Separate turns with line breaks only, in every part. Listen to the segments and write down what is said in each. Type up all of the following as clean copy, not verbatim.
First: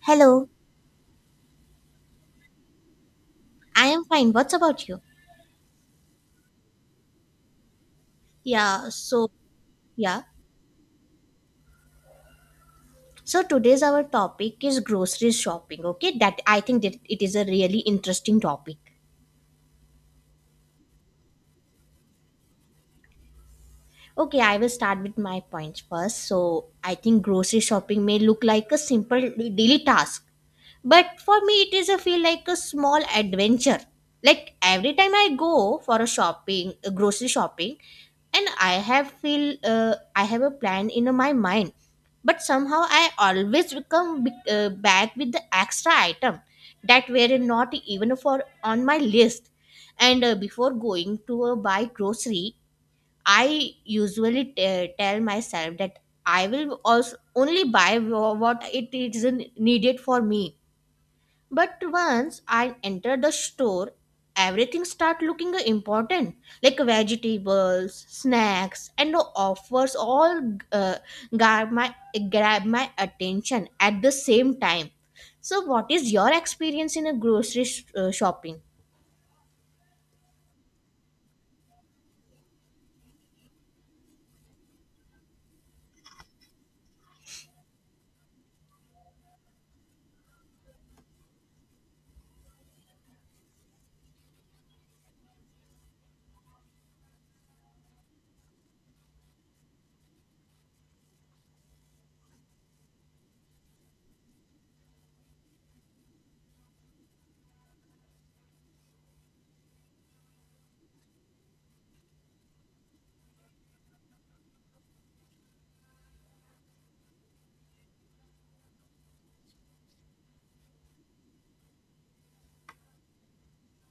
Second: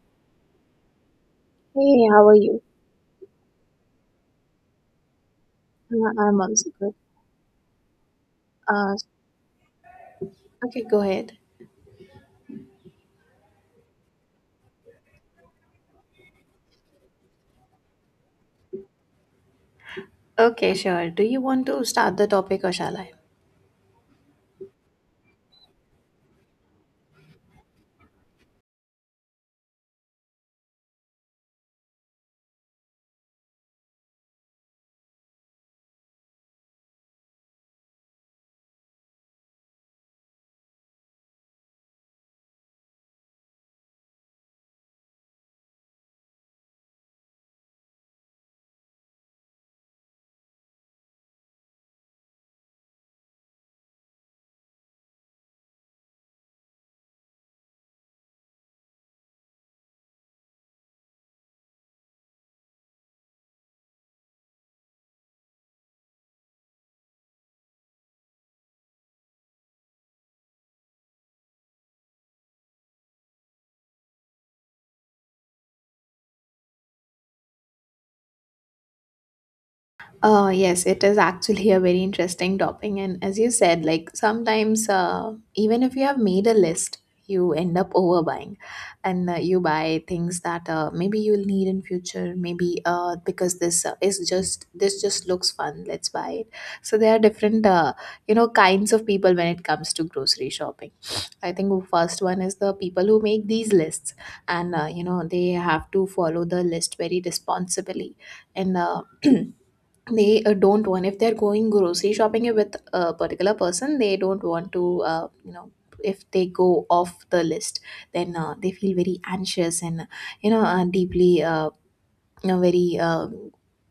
Hello,
Hey, how are you?
I am fine. What's about you?
I'm also good.
Yeah,
Uh,
so yeah.
okay, go ahead.
So today's our topic is grocery shopping. Okay, that I think that it is a really interesting topic.
Okay, sure. Do you want to start the topic or shall I?
Okay, I will start with my points first. So I think grocery shopping may look like a simple daily task, but for me it is a feel like a small adventure. Like every time I go for a shopping, a grocery shopping, And I have a plan in my mind, but somehow I always come back with the extra item that were not even for on my list. And before going to buy grocery, I usually tell myself that I will also only buy what it is needed for me. But once I enter the store, everything start looking important, like vegetables, snacks, and the offers all uh, grab my grab my attention at the same time. So, what is your experience in a grocery shopping?
Yes, it is actually a very interesting topic. And as you said, like sometimes, even if you have made a list, you end up overbuying and you buy things that maybe you'll need in future, maybe because this just looks fun, let's buy it. So there are different kinds of people when it comes to grocery shopping. I think the first one is the people who make these lists, and they have to follow the list very responsibly. And they don't want, if they're going grocery shopping with a particular person, they don't want to, if they go off the list, then they feel very anxious and, deeply, very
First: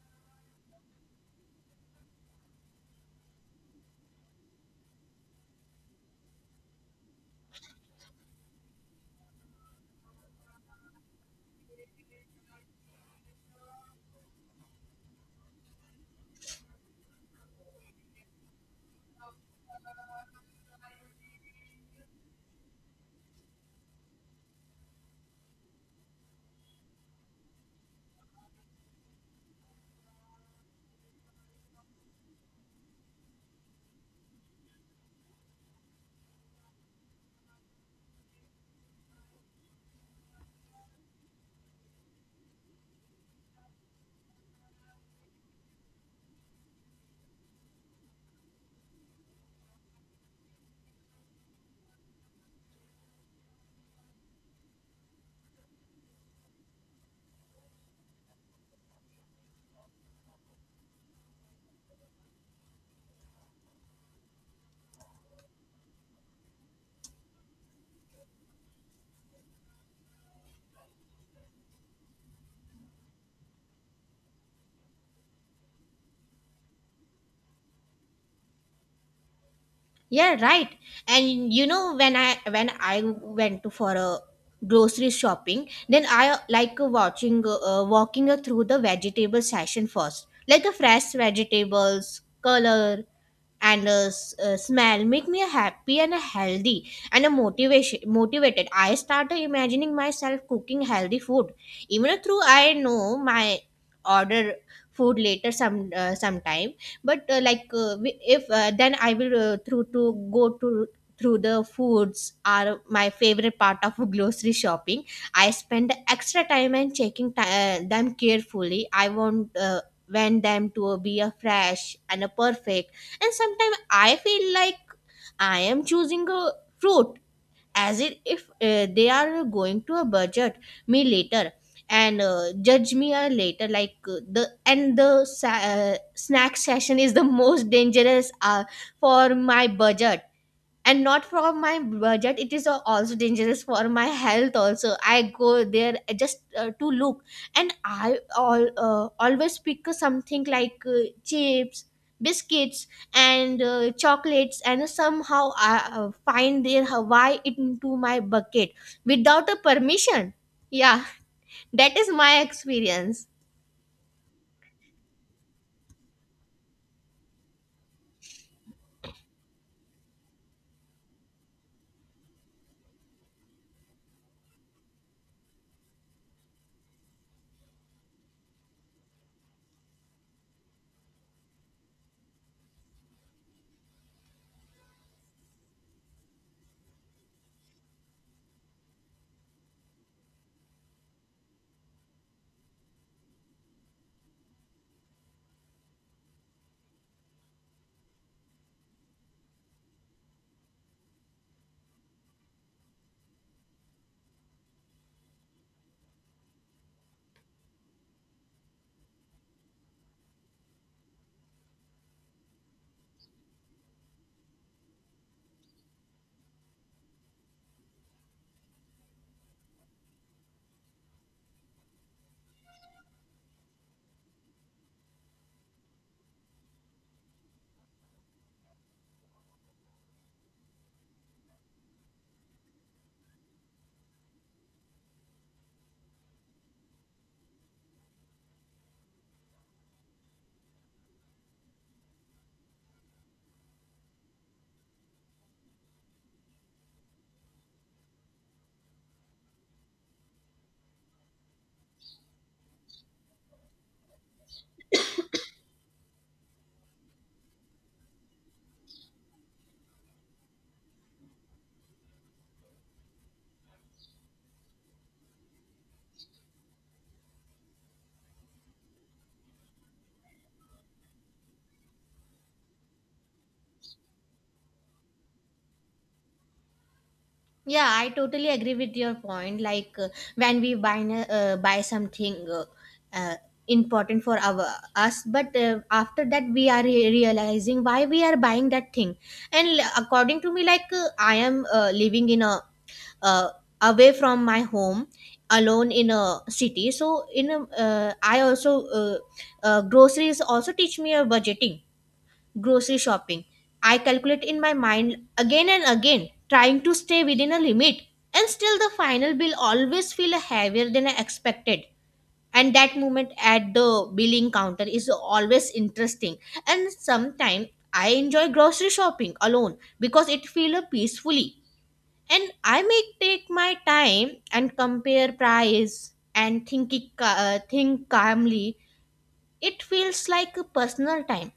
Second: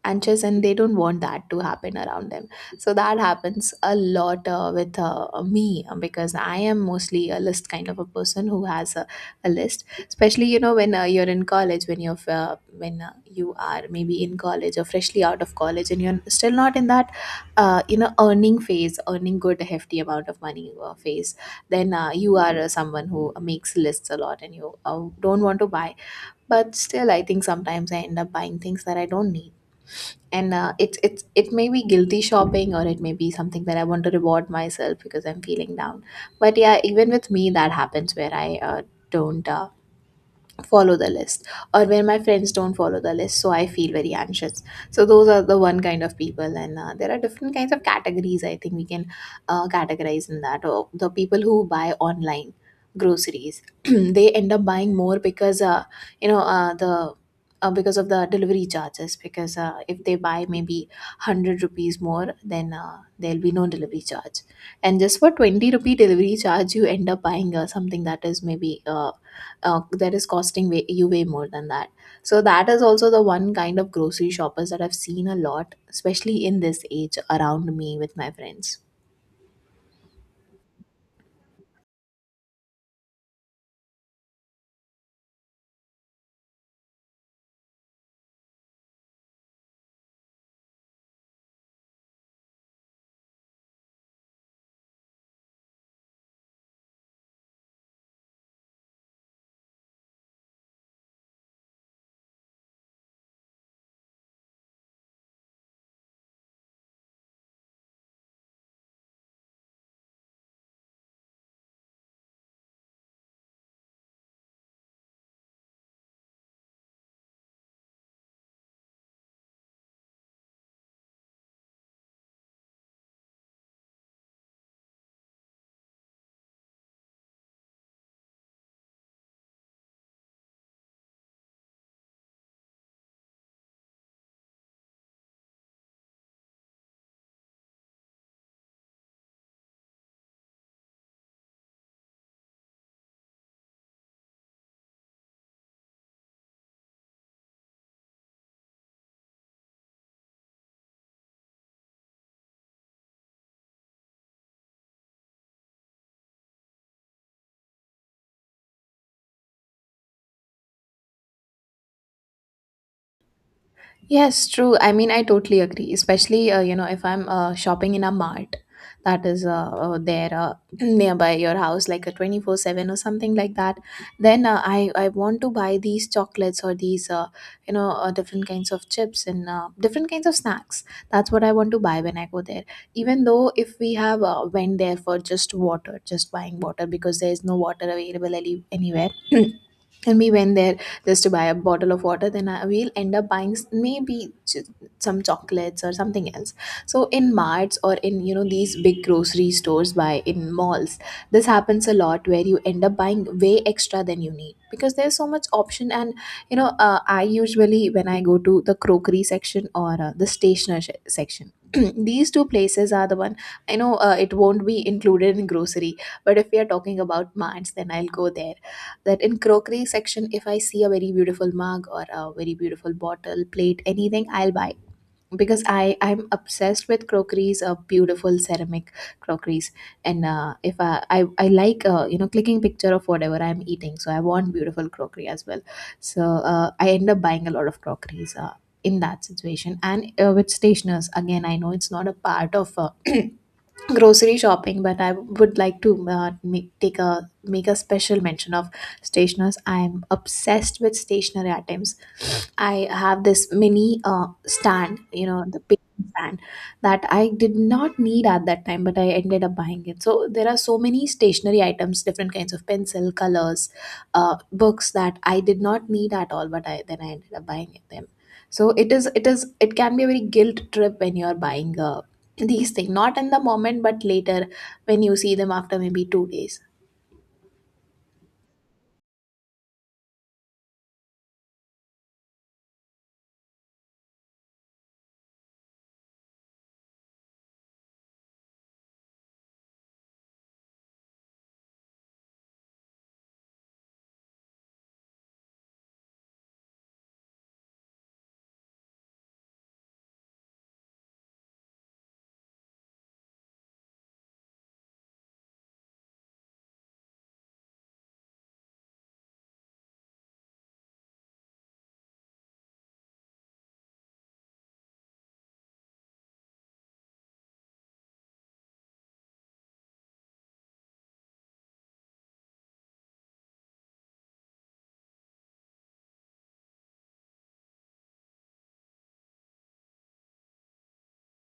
anxious, and they don't want that to happen around them. So that happens a lot with me, because I am mostly a list kind of a person who has a list, especially you know when you're in college, when you're when you are maybe in college or freshly out of college, and you're still not in that earning phase, earning good hefty amount of money phase. Then you are someone who makes lists a lot, and you don't want to buy, but still I think sometimes I end up buying things that I don't need. And it's it may be guilty shopping, or it may be something that I want to reward myself because I'm feeling down. But yeah, even with me that happens, where I don't follow the list, or when my friends don't follow the list, so I feel very anxious. So those are the one kind of people, and there are different kinds of categories I think we can categorize in that. Or the people who buy online groceries, they end up buying more because you know the because of the delivery charges, because if they buy maybe 100 rupees more, then there'll be no delivery charge, and just for 20 rupee delivery charge you end up buying something that is maybe that is costing way, you way more than that. So that is also the one kind of grocery shoppers that I've seen a lot, especially in this age around me with my friends.
Yeah, right. And you know, when I went to for a grocery shopping, then I like watching walking through the vegetable section first, like the fresh vegetables, color, and smell make me happy and healthy and a motivation motivated. I started imagining myself cooking healthy food, even though I know my order food later sometime. But like we- if then I will through to go to through, the foods are my favorite part of grocery shopping. I spend extra time and checking them carefully. I want them to be a fresh and a perfect. And sometimes I feel like I am choosing a fruit as if they are going to a budget me later and judge me later. Like the snack session is the most dangerous for my budget, and not from my budget, it is also dangerous for my health also. I go there just to look, and I all always pick something like chips, biscuits, and chocolates, and somehow I find their hawaii into my bucket without a permission. Yeah, that is my experience.
Yes, true. I mean, I totally agree. Especially, you know, if I'm shopping in a mart that is there nearby your house, like a 24/7 or something like that, then I want to buy these chocolates or these, you know, different kinds of chips and different kinds of snacks. That's what I want to buy when I go there. Even though if we have went there for just water, just buying water because there is no water available anywhere. And we went there just to buy a bottle of water, then I will end up buying some chocolates or something else. So in marts, or in you know these big grocery stores by in malls, this happens a lot where you end up buying way extra than you need because there's so much option. And you know I usually, when I go to the crockery section or the section, these two places are the one I know it won't be included in grocery, but if we are talking about marts then I'll go there. That in crockery section, if I see a very beautiful mug or a very beautiful bottle, plate, anything, I'll buy, because I'm obsessed with crockeries, beautiful ceramic crockeries. And if I like you know clicking picture of whatever I'm eating, so I want beautiful crockery as well. So I end up buying a lot of crockeries in that situation. And with stationers again, I know it's not a part of grocery shopping, but I would like to make a special mention of stationers. I am obsessed with stationery items. I have this mini stand, you know, the paint stand, that I did not need at that time, but I ended up buying it. So there are so many stationery items, different kinds of pencil, colors, books that I did not need at all, but I, then I ended up buying them. So it can be a very guilt trip when you are buying these things, not in the moment, but later, when you see them after maybe 2 days.
Yeah, I totally agree with your point. Like when we buy buy something uh, important for our us, but after that we are realizing why we are buying that thing. And according to me, like I am living in a uh, away from my home, alone in a city. So I also groceries also teach me a budgeting grocery shopping. I calculate in my mind again and again, trying to stay within a limit, and still the final bill always feel heavier than I expected. And that moment at the billing counter is always interesting. And sometimes I enjoy grocery shopping alone because it feels peacefully. And I may take my time and compare price and think calmly. It feels like a personal time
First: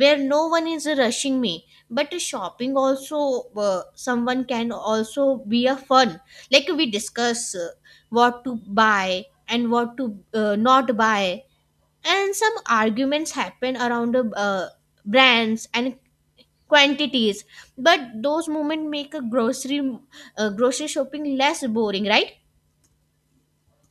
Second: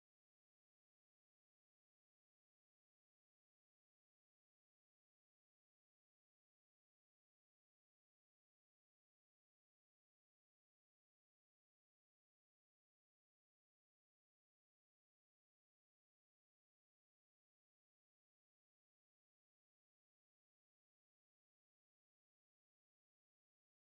where no one is rushing me, but shopping also someone can also be a fun, like we discuss what to buy and what to not buy, and some arguments happen around brands and quantities, but those moments make a grocery shopping less boring, right?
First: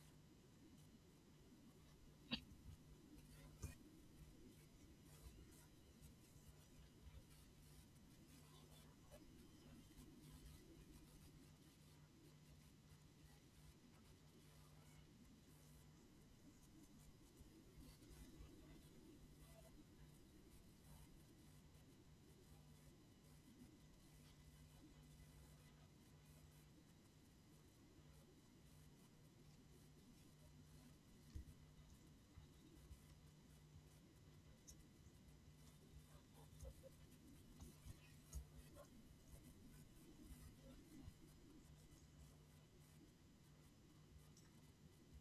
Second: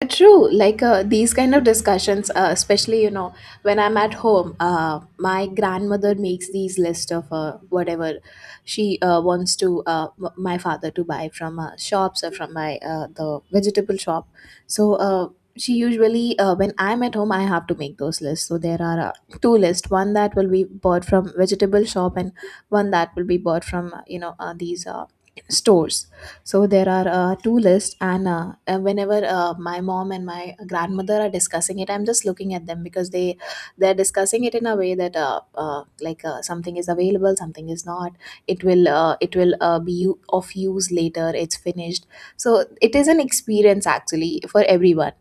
True, like these kind of discussions, especially you know when I'm at home, my grandmother makes these list of whatever she wants to, my father to buy from shops or from my the vegetable shop. So she usually, when I'm at home, I have to make those lists. So there are two lists: one that will be bought from vegetable shop, and one that will be bought from you know these stores. So there are two lists, and whenever my mom and my grandmother are discussing it, I'm just looking at them because they're discussing it in a way that like something is available, something is not. It will be of use later. It's finished. So it is an experience actually for everyone.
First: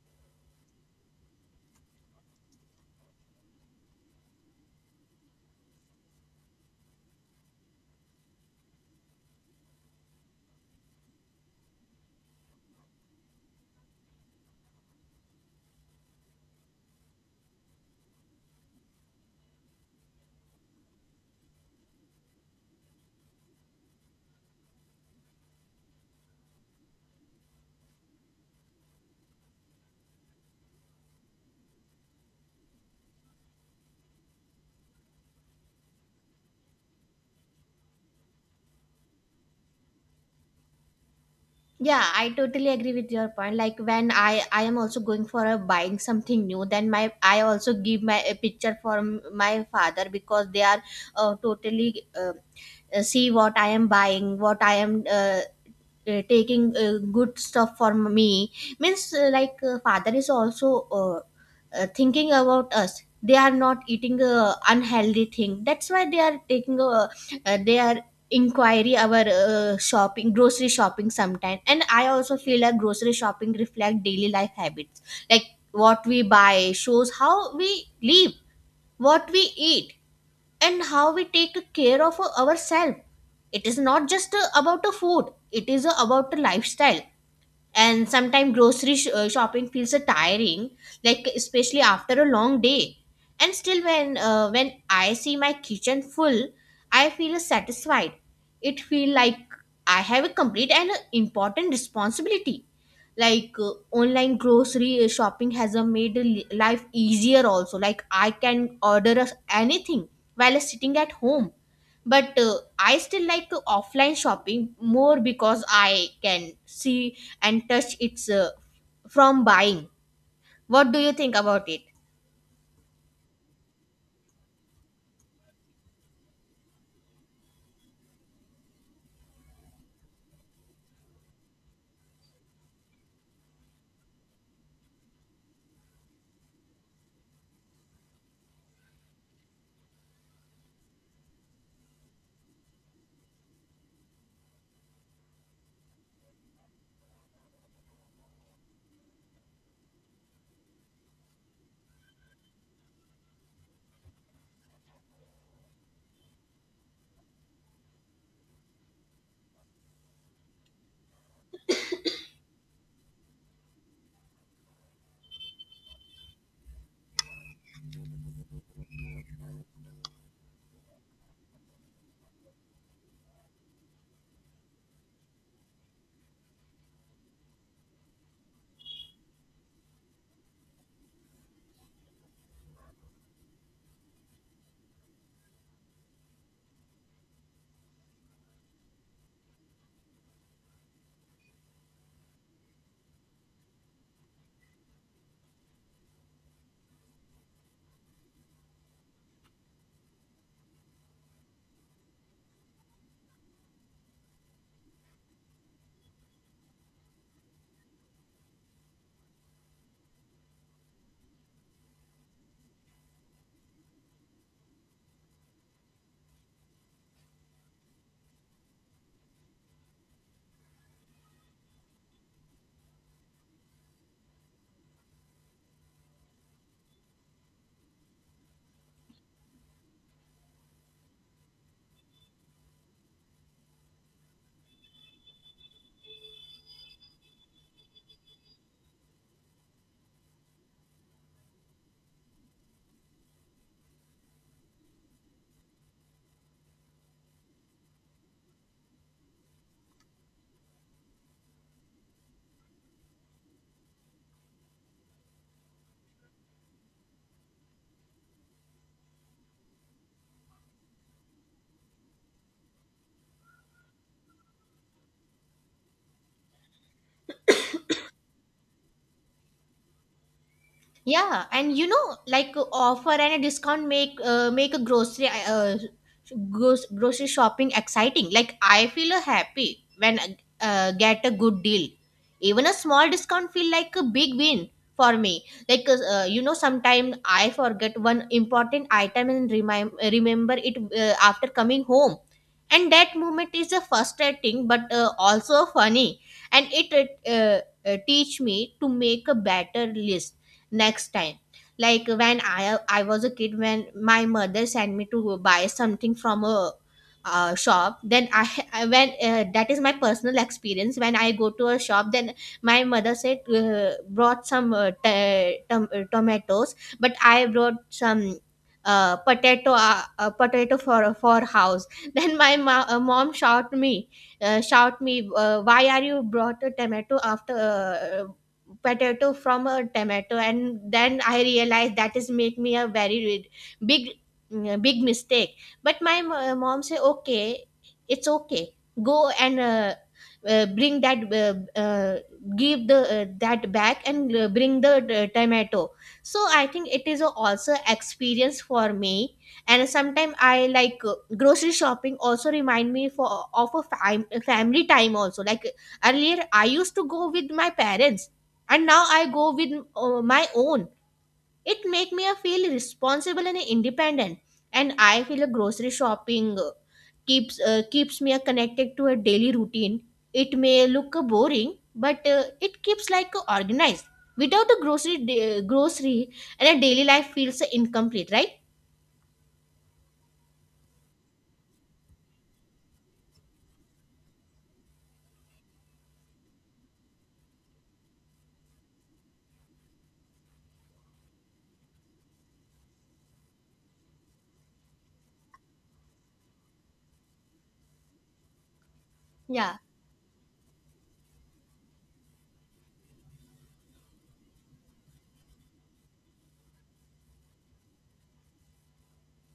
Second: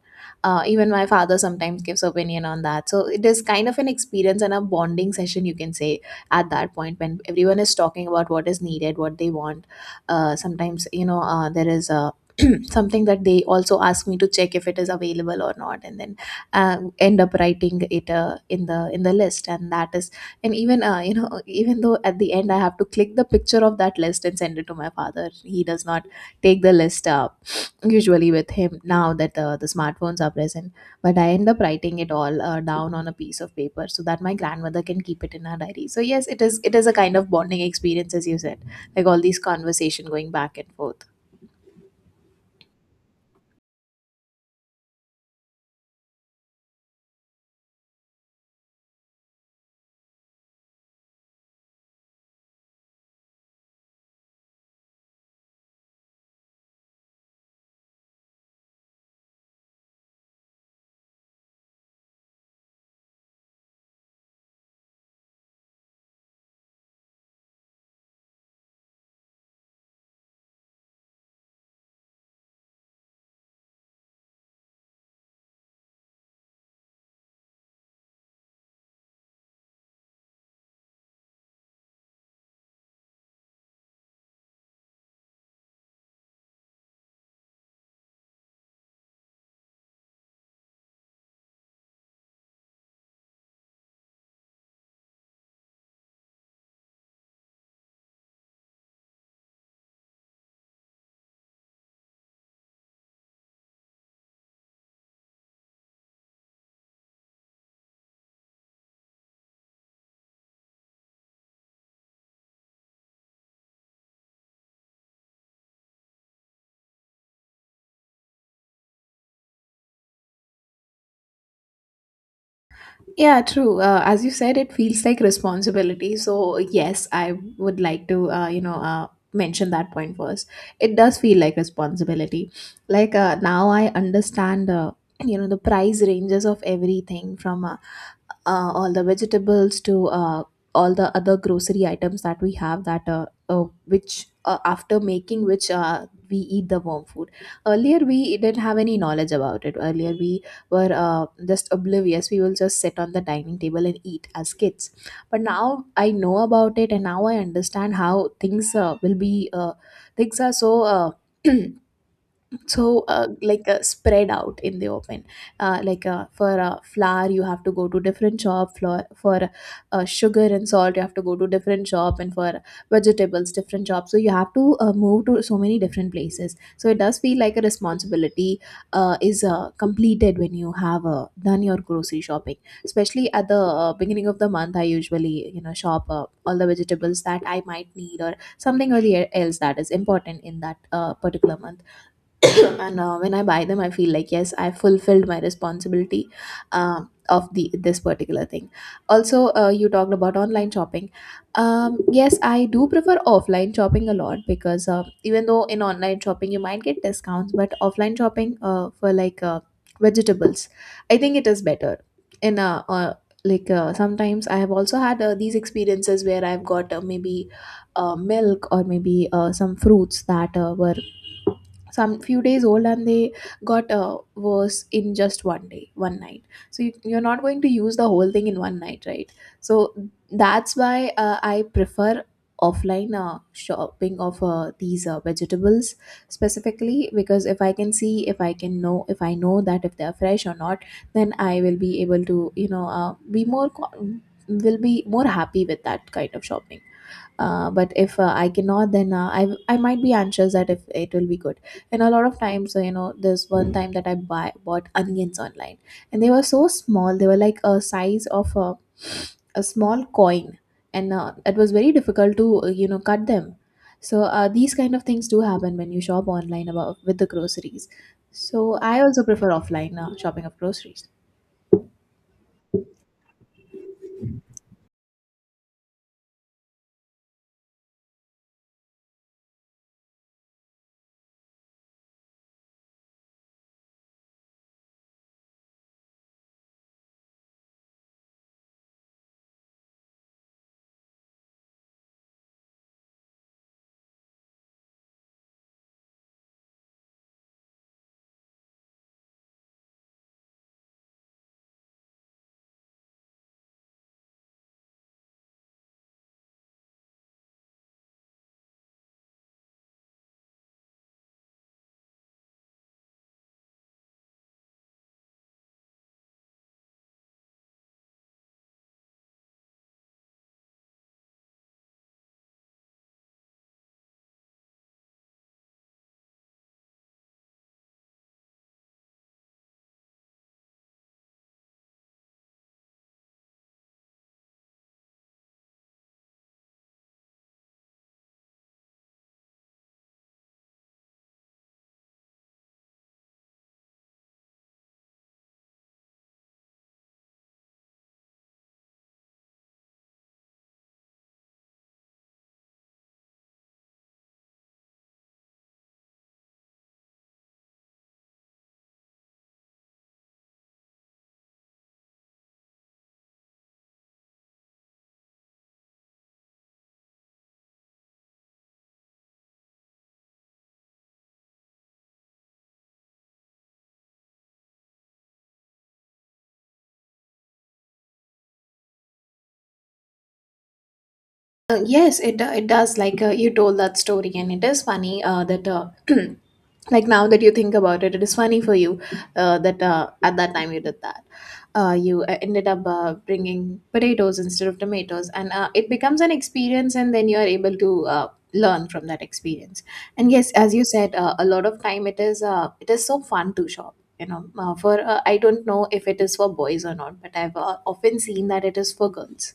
Even my father sometimes gives opinion on that. So it is kind of an experience and a bonding session, you can say, at that point when everyone is talking about what is needed, what they want. Sometimes you know there is a something that they also ask me to check if it is available or not, and then end up writing it in the list. And that is, and even you know, even though at the end I have to click the picture of that list and send it to my father, he does not take the list up usually with him now that the smartphones are present. But I end up writing it all down on a piece of paper so that my grandmother can keep it in her diary. So yes, it is a kind of bonding experience, as you said, like all these conversation going back and forth.
Yeah, I totally agree with your point. Like when I am also going for a buying something new, then my I also give my a picture for my father, because they are totally see what I am buying, what I am taking good stuff for me. Means like father is also thinking about us. They are not eating unhealthy thing, that's why they are taking they are inquiry our shopping grocery shopping sometime. And I also feel like grocery shopping reflect daily life habits, like what we buy shows how we live, what we eat, and how we take care of ourselves. It is not just about a food, it is about a lifestyle. And sometimes grocery shopping feels so tiring, like especially after a long day. And still when I see my kitchen full, I feel satisfied. It feel like I have a complete and important responsibility. Like online grocery shopping has made life easier also, like I can order us anything while sitting at home, but I still like offline shopping more, because I can see and touch it's from buying. What do you think about it?
Yeah, true. As you said, it feels like responsibility. So yes, I would like to, you know, mention that point first. It does feel like responsibility. Like now, I understand, you know, the price ranges of everything from all the vegetables to all the other grocery items that we have, that which after making which we eat the warm food. Earlier we didn't have any knowledge about it, earlier we were just oblivious, we will just sit on the dining table and eat as kids. But now I know about it, and now I understand how things will be things are so so like spread out in the open. Like for flour you have to go to different shop, for sugar and salt you have to go to different shop, and for vegetables different shop. So you have to move to so many different places. So it does feel like a responsibility is completed when you have done your grocery shopping, especially at the beginning of the month. I usually you know shop all the vegetables that I might need or something, or the else that is important in that particular month. And when I buy them I feel like yes, I fulfilled my responsibility um, of the this particular thing. Also you talked about online shopping. Yes, I do prefer offline shopping a lot, because even though in online shopping you might get discounts, but offline shopping for like vegetables I think it is better in like sometimes I have also had these experiences where I've got maybe milk or maybe some fruits that were some few days old, and they got worse in just one day one night. So you're not going to use the whole thing in one night, right? So that's why I prefer offline shopping of these vegetables specifically, because if I can see, if I can know, if I know that if they are fresh or not, then I will be able to, be will be more happy with that kind of shopping. But if I cannot, then I might be anxious that if it will be good. And a lot of times, there's one time that I buy bought onions online, and they were so small. They were like a size of a small coin, and it was very difficult to, cut them. So these kind of things do happen when you shop online about with the groceries, so I also prefer offline shopping of groceries.
Yeah, and you know, like offer and a discount make a grocery grocery shopping exciting. Like I feel happy when get a good deal. Even a small discount feel like a big win for me. Like, sometimes I forget one important item and remind remember it after coming home, and that moment is a frustrating but also funny, and it teach me to make a better list next time. Like when I was a kid, when my mother sent me to buy something from a shop, then I when that is my personal experience. When I go to a shop, then my mother said brought some tomatoes, but I brought some potato, potato for house. Then my mom shout me why are you brought a tomato after potato from a tomato. And then I realized that is make me a very big big mistake. But my mom say okay, it's okay, go and bring that give the that back, and bring the tomato. So I think it is a also experience for me. And sometimes I like grocery shopping also remind me for of a family time also. Like earlier I used to go with my parents, and now I go with my own. It make me a feel responsible and independent. And I feel a grocery shopping keeps me connected to a daily routine. It may look boring, but it keeps like organized. Without a grocery grocery and a daily life feels incomplete, right?
Yes, it does. Like, you told that story, and it is funny that. Like, now that you think about it, it is funny for you that at that time you did that. You ended up bringing potatoes instead of tomatoes, and it becomes an experience, and then you are able to learn from that
Yeah.
experience. And yes, as you said, a lot of time it is so fun to shop. You know, for, I don't know if it is for boys or not, but I've often seen that it is for girls.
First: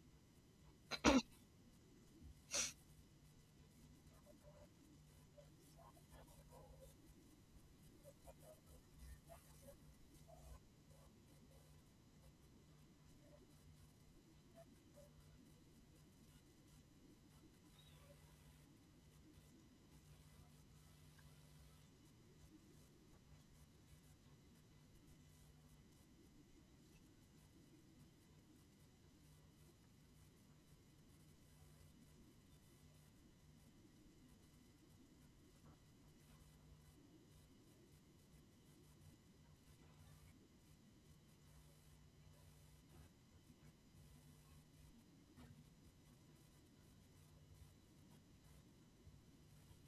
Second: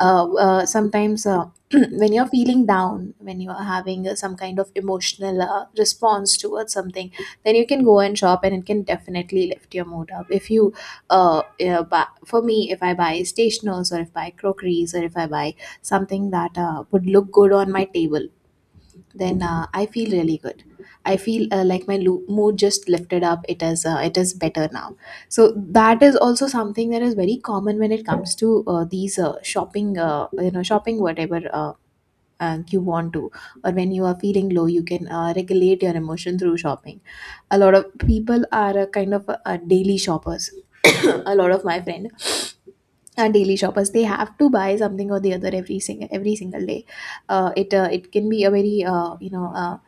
Sometimes, when you're feeling down, when you're having some kind of emotional response towards something, then you can go and shop, and it can definitely lift your mood up if you buy. For me, if I buy stationers, or if I buy crockeries, or if I buy something that would look good on my table, then, I feel really good. I feel like my mood just lifted up. It is better now. So that is also something that is very common when it comes to these shopping. Shopping whatever. You want to, or when you are feeling low, you can regulate your emotion through shopping. A lot of people are a kind of daily shoppers. A lot of my friend are daily shoppers. They have to buy something or the other every single day. It can be a very,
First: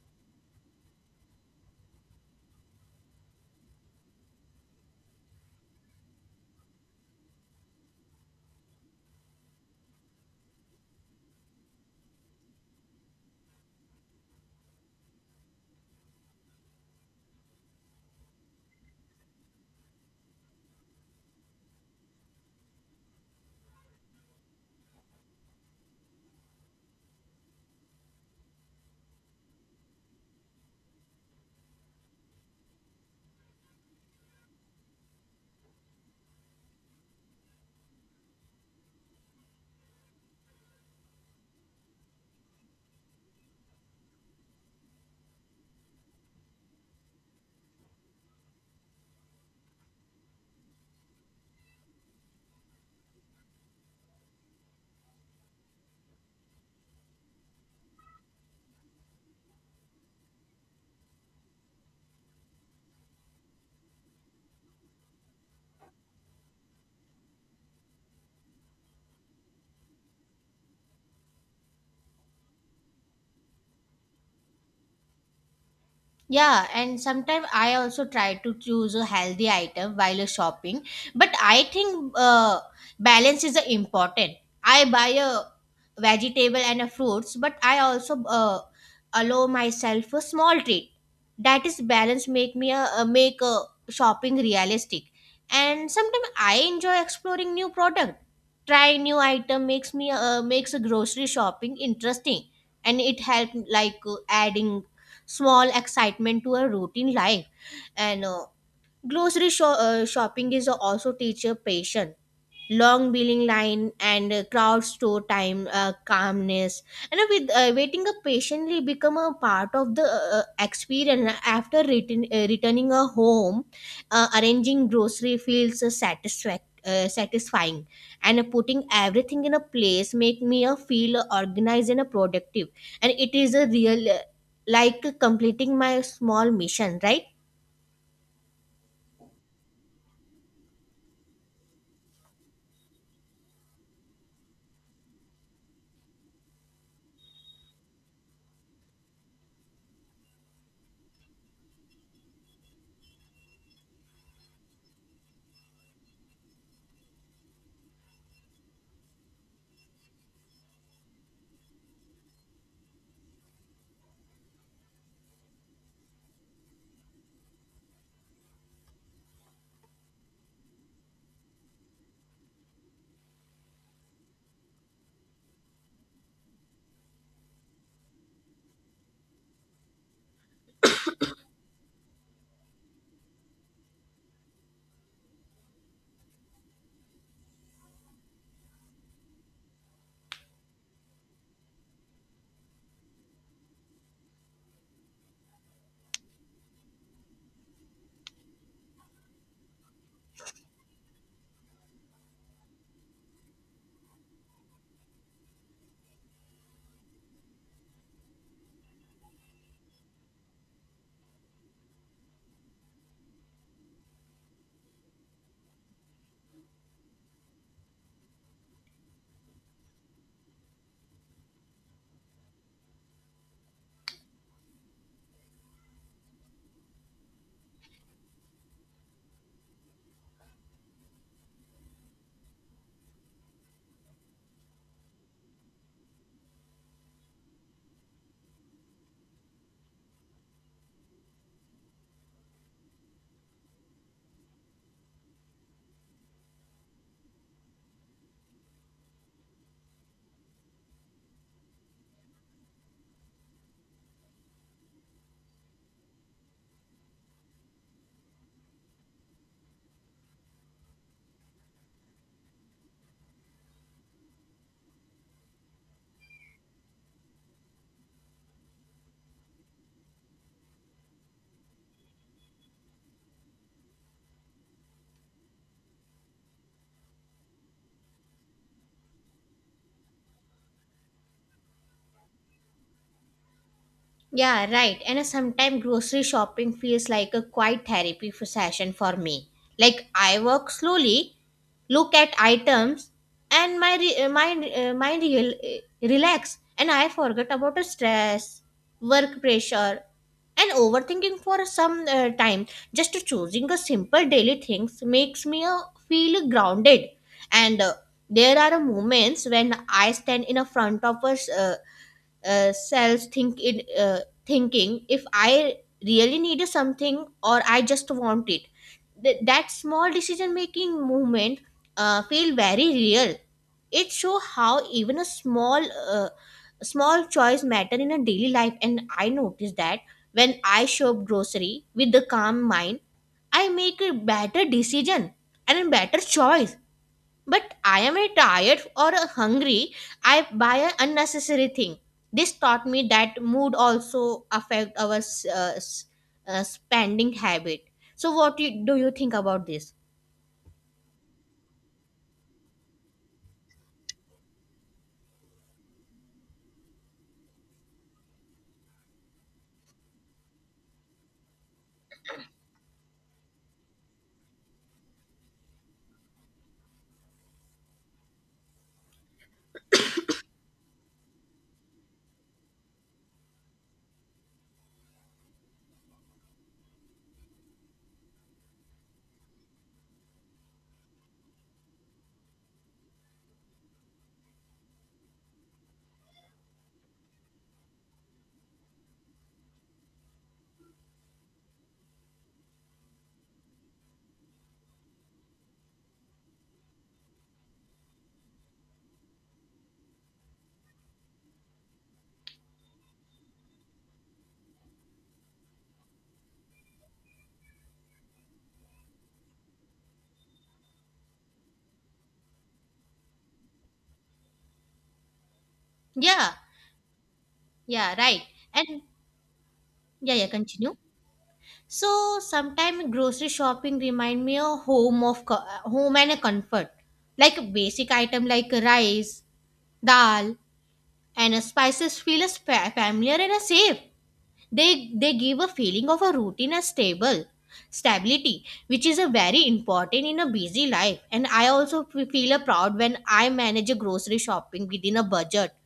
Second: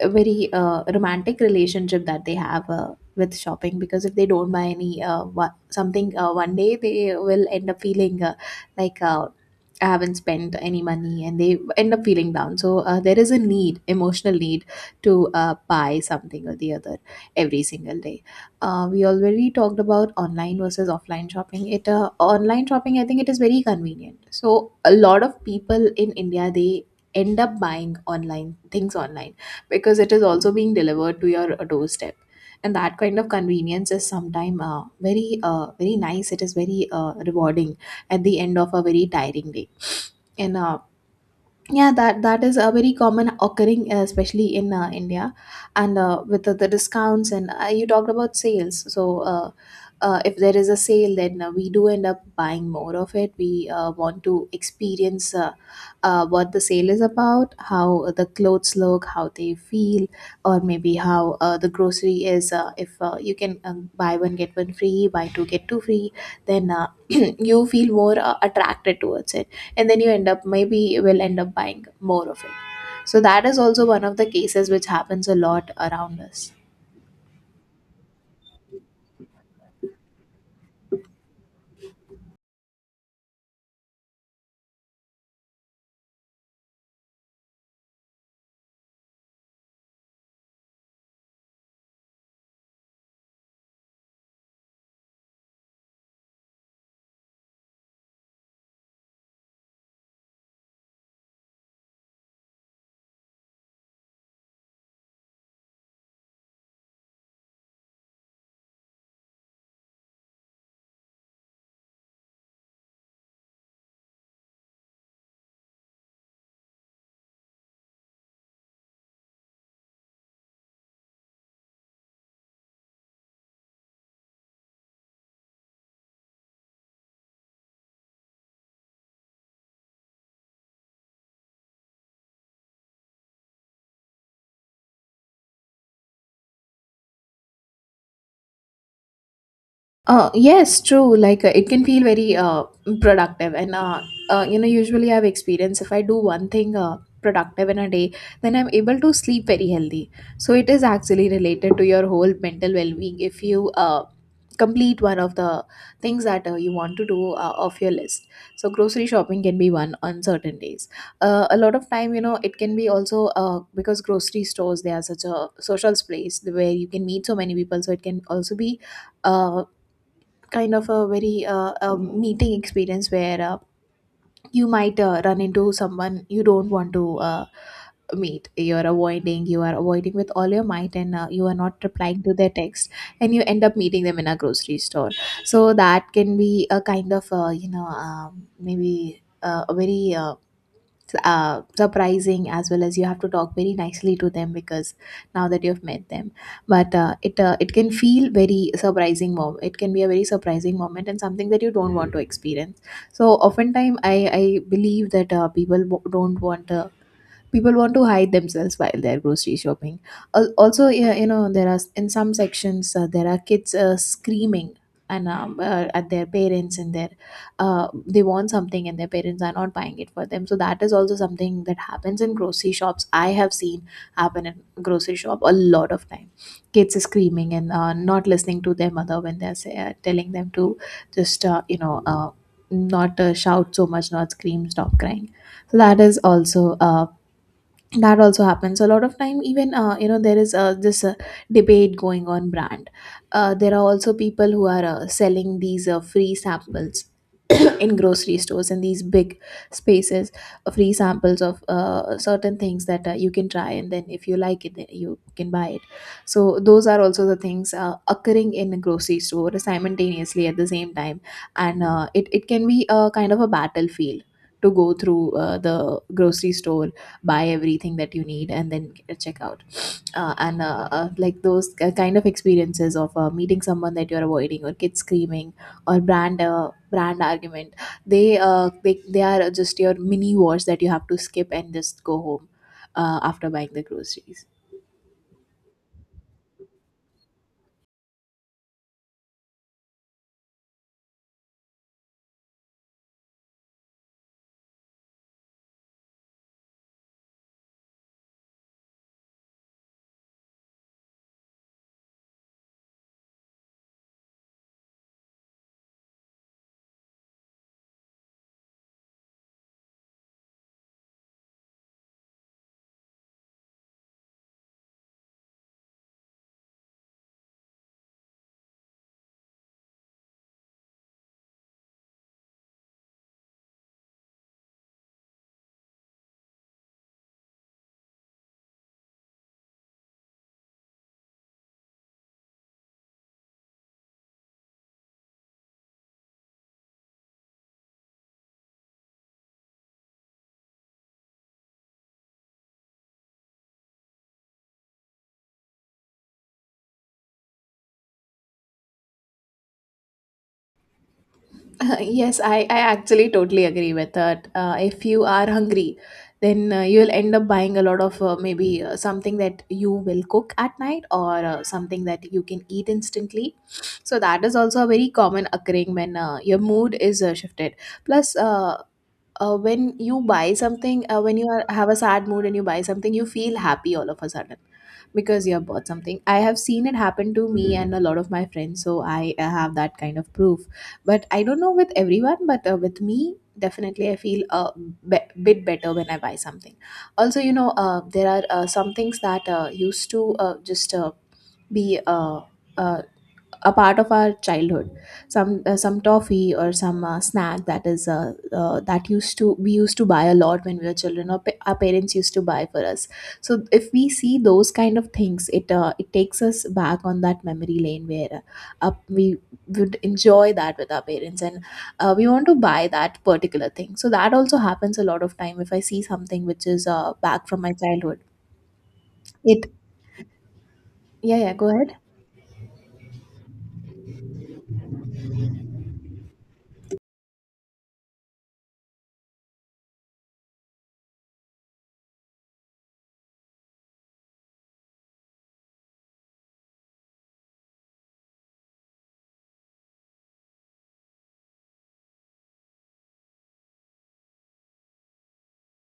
a very romantic relationship that they have with shopping, because if they don't buy any, something, one day they will end up feeling, like, I haven't spent any money, and they end up feeling down. So there is a need, emotional need, to buy something or the other every single day. We already talked about online versus offline shopping. It Online shopping, I think, it is very convenient, so a lot of people in India, they end up buying online, things online, because it is also being delivered to your doorstep, and that kind of convenience is sometimes very, very nice. It is very rewarding at the end of a very tiring day. And Yeah, that is a very common occurring, especially in India. And with the discounts, and you talked about sales, so if there is a sale, then we do end up buying more of it. We want to experience, what the sale is about, how the clothes look, how they feel, or maybe how the grocery is. If you can, buy one get one free, buy two get two free, then, you feel more attracted towards it, and then you end up, maybe you will end up buying more of it. So that is also one of the cases which happens a lot around us.
Yeah, and sometimes I also try to choose a healthy item while shopping, but I think balance is important. I buy a vegetable and a fruits, but I also allow myself a small treat. That is balance make a shopping realistic. And sometimes I enjoy exploring new product. Trying new item makes a grocery shopping interesting, and it help like adding small excitement to a routine life. And grocery shopping is also teacher patience. Long billing line and crowd store time calmness, and with waiting up patiently become a part of the experience. After returning a home, arranging grocery feels satisfying, and putting everything in a place make me feel organized and productive, and it is a real like completing my small mission, right?
Yes, true. Like, it can feel very, productive, and, you know, usually I've experienced if I do one thing productive in a day, then I'm able to sleep very healthy. So it is actually related to your whole mental well-being if you complete one of the things that you want to do off your list. So grocery shopping can be one on certain days. A lot of time, you know, it can be also, because grocery stores, they are such a social place where you can meet so many people, so it can also be Uh, kind of a very, a meeting experience, where, you might run into someone you don't want to meet, you are avoiding with all your might, and you are not replying to their text, and you end up meeting them in a grocery store. So that can be a kind of, maybe, a very, surprising, as well as you have to talk very nicely to them, because now that you've met them. But it can feel very surprising moment, it can be a very surprising moment, and something that you don't want to experience. So oftentimes, I believe that people wo- don't want to people want to hide themselves while they're grocery shopping. Also, yeah, you know, there are, in some sections, there are kids screaming and, at their parents, and their, they want something and their parents are not buying it for them. So that is also something that happens in grocery shops. I have seen happen in grocery shop a lot of time, kids are screaming and not listening to their mother when telling them to just, not shout so much, not scream, stop crying. So that is also, that also happens a lot of time. Even, you know, there is this debate going on brand. There are also people who are selling these free samples in grocery stores, and these big spaces, free samples of certain things that you can try, and then if you like it, then you can buy it. So those are also the things occurring in a grocery store simultaneously at the same time. And it can be a kind of a battlefield to go through, the grocery store, buy everything that you need, and then check out. And Like those kind of experiences of meeting someone that you're avoiding, or kids screaming, or brand argument, they are just your mini wars that you have to skip and just go home, after buying the groceries.
Yeah, right. And sometimes grocery shopping feels like a quiet therapy for session for me. Like I walk slowly, look at items, and my mind relax, and I forget about the stress, work pressure, and overthinking for some time. Just choosing a simple daily things makes me feel grounded, and there are moments when I stand in a front of a self, thinking if I really needed something or I just want it. That small decision making movement feel very real. It show how even a uh, small choice matter in a daily life. And I noticed that when I shop grocery with the calm mind, I make a better decision and a better choice. But I am a tired or a hungry, I buy an unnecessary thing. This taught me that mood also affect our spending habit. So do you think about this?
Yes, I actually totally agree with that. If you are hungry, then you'll end up buying a lot of, maybe something that you will cook at night, or something that you can eat instantly. So that is also a very common occurring when your mood is shifted. Plus, when you buy something, when have a sad mood and you buy something, you feel happy all of a sudden, because you have bought something. I have seen it happen to me and a lot of my friends, so I have that kind of proof. But I don't know with everyone, but with me, definitely I feel a bit better when I buy something. Also, you know, there are some things that used to just be uh, a part of our childhood. Some toffee, or some snack that is, that used to we used to buy a lot when we were children, or our parents used to buy for us. So if we see those kind of things, it takes us back on that memory lane, where, we would enjoy that with our parents, and we want to buy that particular thing. So that also happens a lot of time if I see something
Yeah,
which is back from my
yeah,
childhood.
right. And
It
yeah, yeah, continue.
Yeah, yeah, go ahead.
So sometimes grocery shopping remind me of home home and a comfort. Like a basic item like rice, dal, and spices feel as familiar and a safe. They give a feeling of a routine and stable stability, which is a very important in a busy life. And I also feel a proud when I manage a grocery shopping within a budget.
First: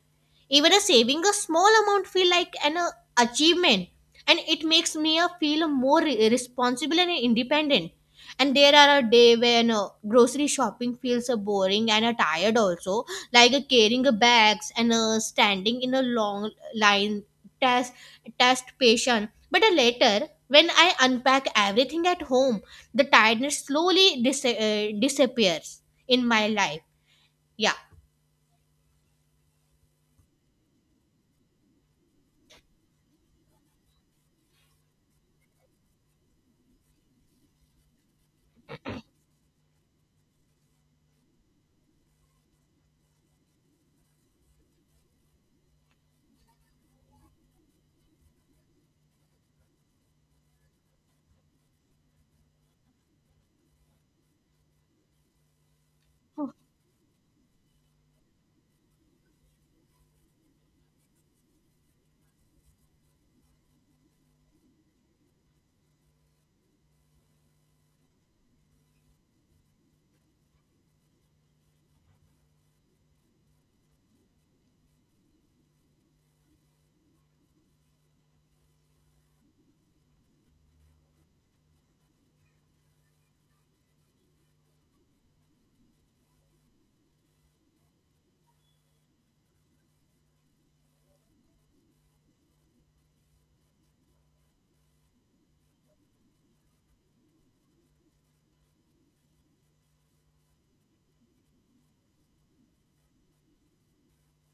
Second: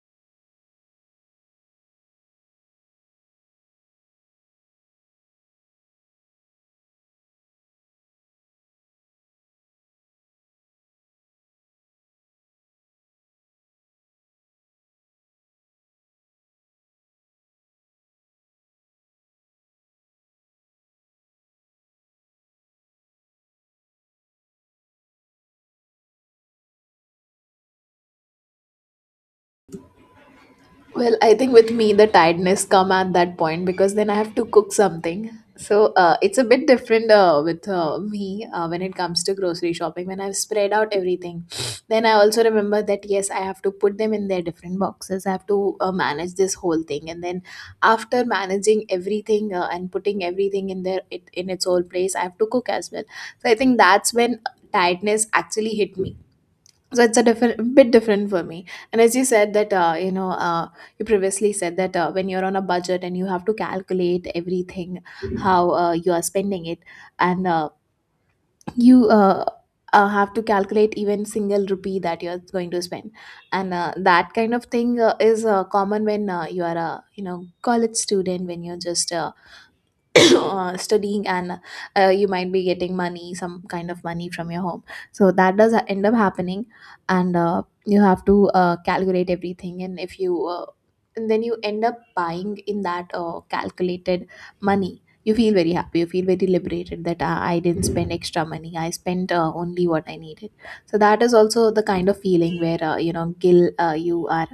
Even a saving a small amount feel like an achievement, and it makes me feel more responsible and independent. And there are a day when grocery shopping feels boring and tired also, like carrying bags and standing in a long line test test patient. But later when I unpack everything at home, the tiredness slowly disappears in my life. Yeah.
Well, I think with me the tiredness come at that point, because then I have to cook something. So it's a bit different with me when it comes to grocery shopping. When I've spread out everything, then I also remember that yes, I have to put them in their different boxes. I have to manage this whole thing, and then after managing everything and putting everything in in its own place, I have to cook as well. So I think that's when tiredness actually hit me, so it's a different bit different for me. And as you said that you previously said that when you're on a budget and you have to calculate everything, how you are spending it, and you have to calculate even single rupee that you're going to spend. And that kind of thing is common when you are a, you know, college student, when you're just studying. And you might be getting money some kind of money from your home, so that does end up happening. And you have to calculate everything, and if you and then you end up buying in that calculated money, you feel very happy, you feel very liberated that I didn't spend extra money, I spent only what I needed. So that is also the kind of feeling where you know gil you are,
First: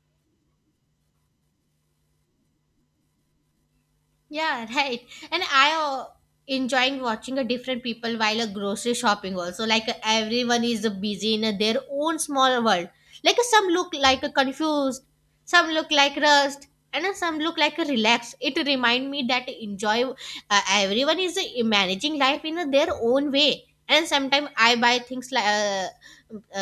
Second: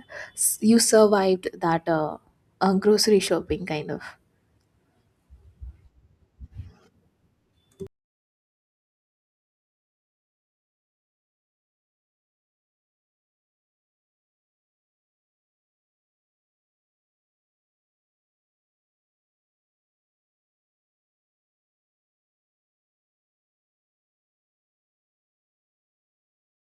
you survived that grocery shopping kind of.
Yeah, right. And I enjoying watching a different people while a grocery shopping also. Like everyone is busy in their own small world. Like some look like a confused, some look like rust, and some look like a relaxed. It remind me that enjoy. Everyone is managing life in their own way. And sometimes I buy things like uh,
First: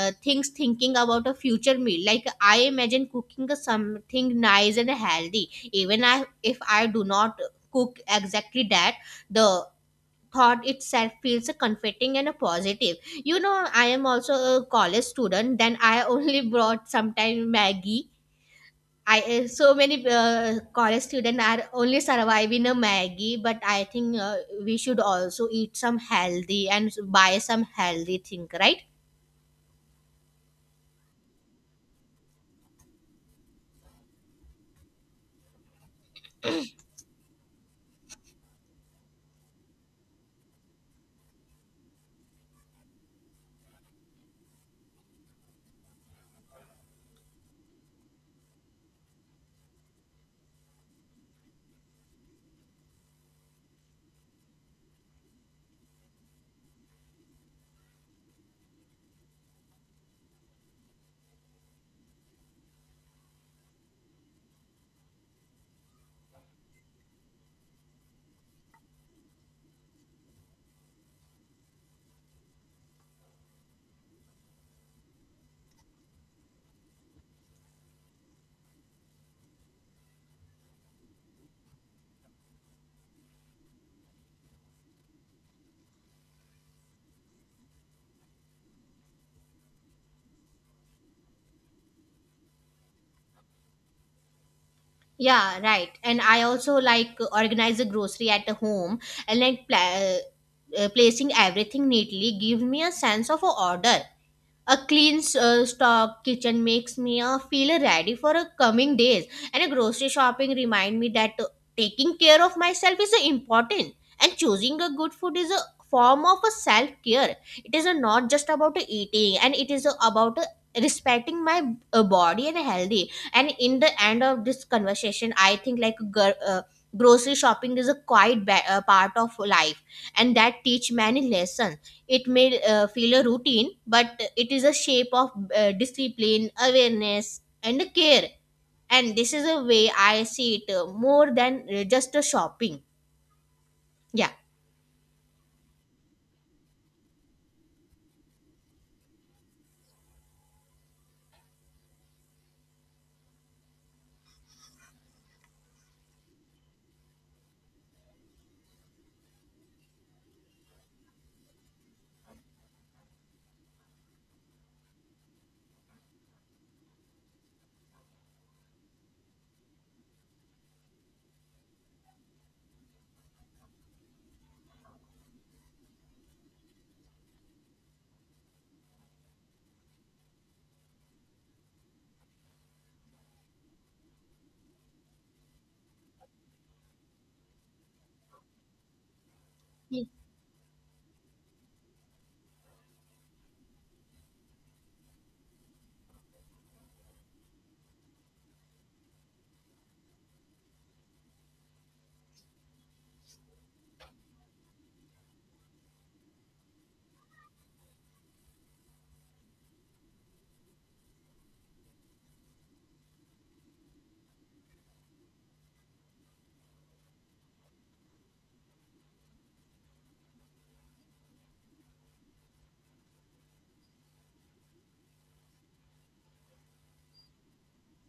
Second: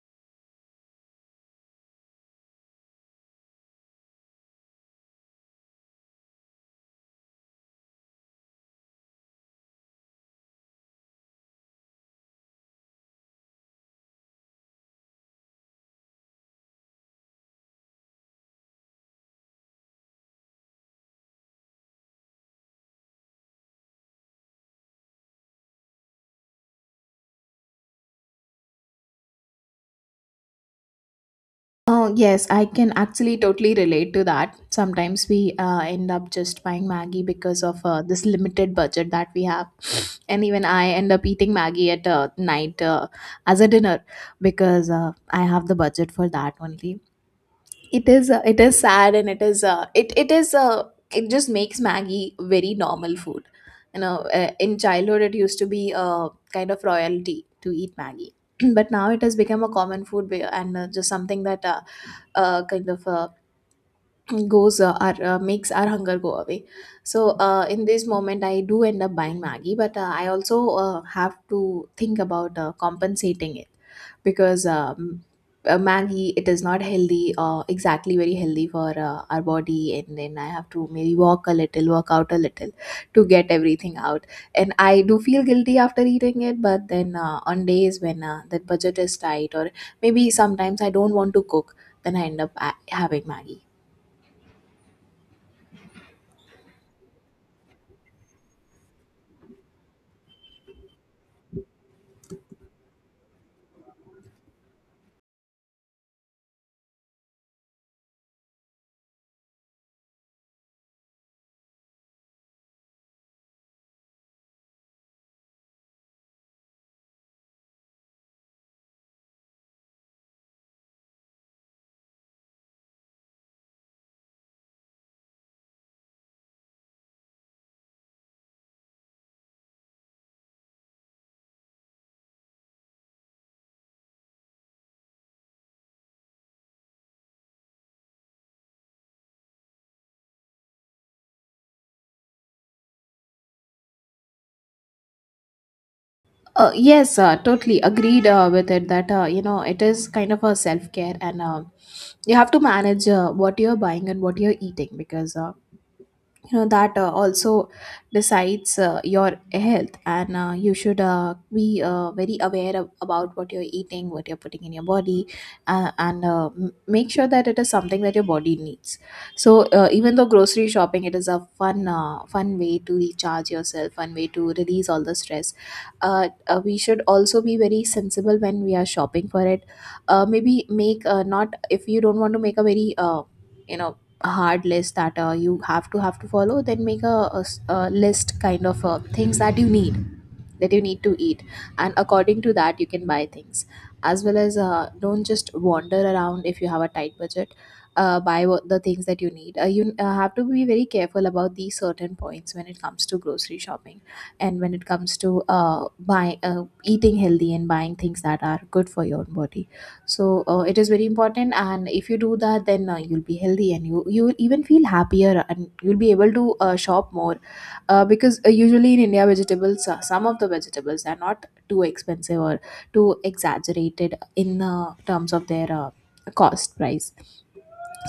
uh, things thinking about a future meal. Like I imagine cooking something nice and healthy. Even if I do not cook exactly that, the thought itself feels a comforting and a positive. You know, I am also a college student, then I only brought sometime maggie. I So many college students are only surviving a maggie, but I think we should also eat some healthy and buy some healthy thing, right?
Oh, yes, I can actually totally relate to that. Sometimes we end up just buying Maggie because of this limited budget that we have. And even I end up eating Maggie at night, as a dinner, because I have the budget for that only. It is sad, and it is it it is it just makes Maggie very normal food, you know. In childhood, it used to be a kind of royalty to eat Maggie, but now it has become a common food, and just something that kind of goes our makes our hunger go away. So in this moment I do end up buying Maggie, but I also have to think about compensating it, because Maggie, it is not healthy exactly very healthy for our body, and then I have to maybe walk a little, work out a little to get everything out. And I do feel guilty after eating it, but then on days when that budget is tight, or maybe sometimes I don't want to cook, then I end up having Maggie.
Yeah, right. And I also like organize the grocery at the home, and like placing everything neatly gives me a sense of a order. A clean stock kitchen makes me feel ready for coming days, and a grocery shopping remind me that taking care of myself is important, and choosing a good food is a form of a self care. It is not just about eating, and it is about respecting my body and healthy. And in the end of this conversation, I think like grocery shopping is a quite part of life, and that teach many lessons. It may feel a routine, but it is a shape of discipline, awareness, and care. And this is a way I see it more than just a shopping. Yeah.
Yes, totally agreed with it, that you know, it is kind of a self care. And you have to manage what you're buying and what you're eating, because you know that also decides your health, and you should be very about what you're eating, what you're putting in your body. Make sure that it is something that your body needs. So even though grocery shopping, it is a fun way to recharge yourself, fun way to release all the stress, we should also be very sensible when we are shopping for it. Maybe make not, if you don't want to make a very you know hard list that you have to follow, then make a a list kind of things that you need,
Y-
that you need to eat, and according to that you can buy things. As well as don't just wander around if you have a tight budget. Buy what the things that you need. You have to be very careful about these certain points when it comes to grocery shopping, and when it comes to buying, eating healthy and buying things that are good for your own body. So it is very important, and if you do that, then you'll be healthy, and you will even feel happier, and you'll be able to shop more, because usually in India, vegetables, some of the vegetables are not too expensive or too exaggerated in terms of their cost price.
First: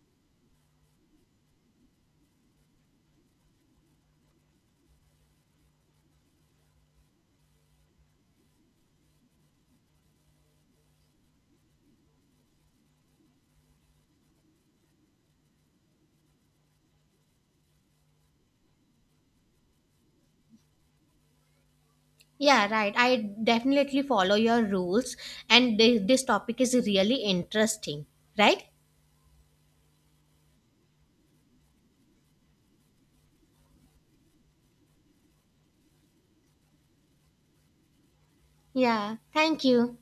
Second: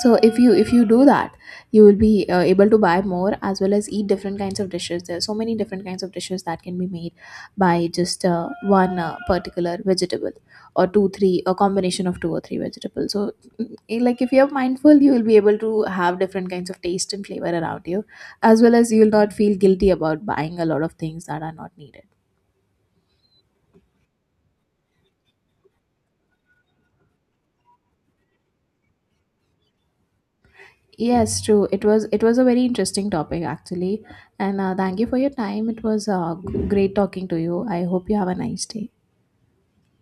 So if you do that, you will be able to buy more, as well as eat different kinds of dishes. There are so many different kinds of dishes that can be made by just one particular vegetable, or two three, a combination of two or three vegetables. So like if you're mindful, you will be able to have different kinds of taste and flavor around you, as well as you'll not feel guilty about buying a lot of things that are not needed.
Yeah, right. I definitely follow your rules, and this topic is really interesting, right?
Yes, true. It was a very interesting topic actually, and thank you for your time. It was great talking to you. I hope you have a nice day.
Yeah. Thank you.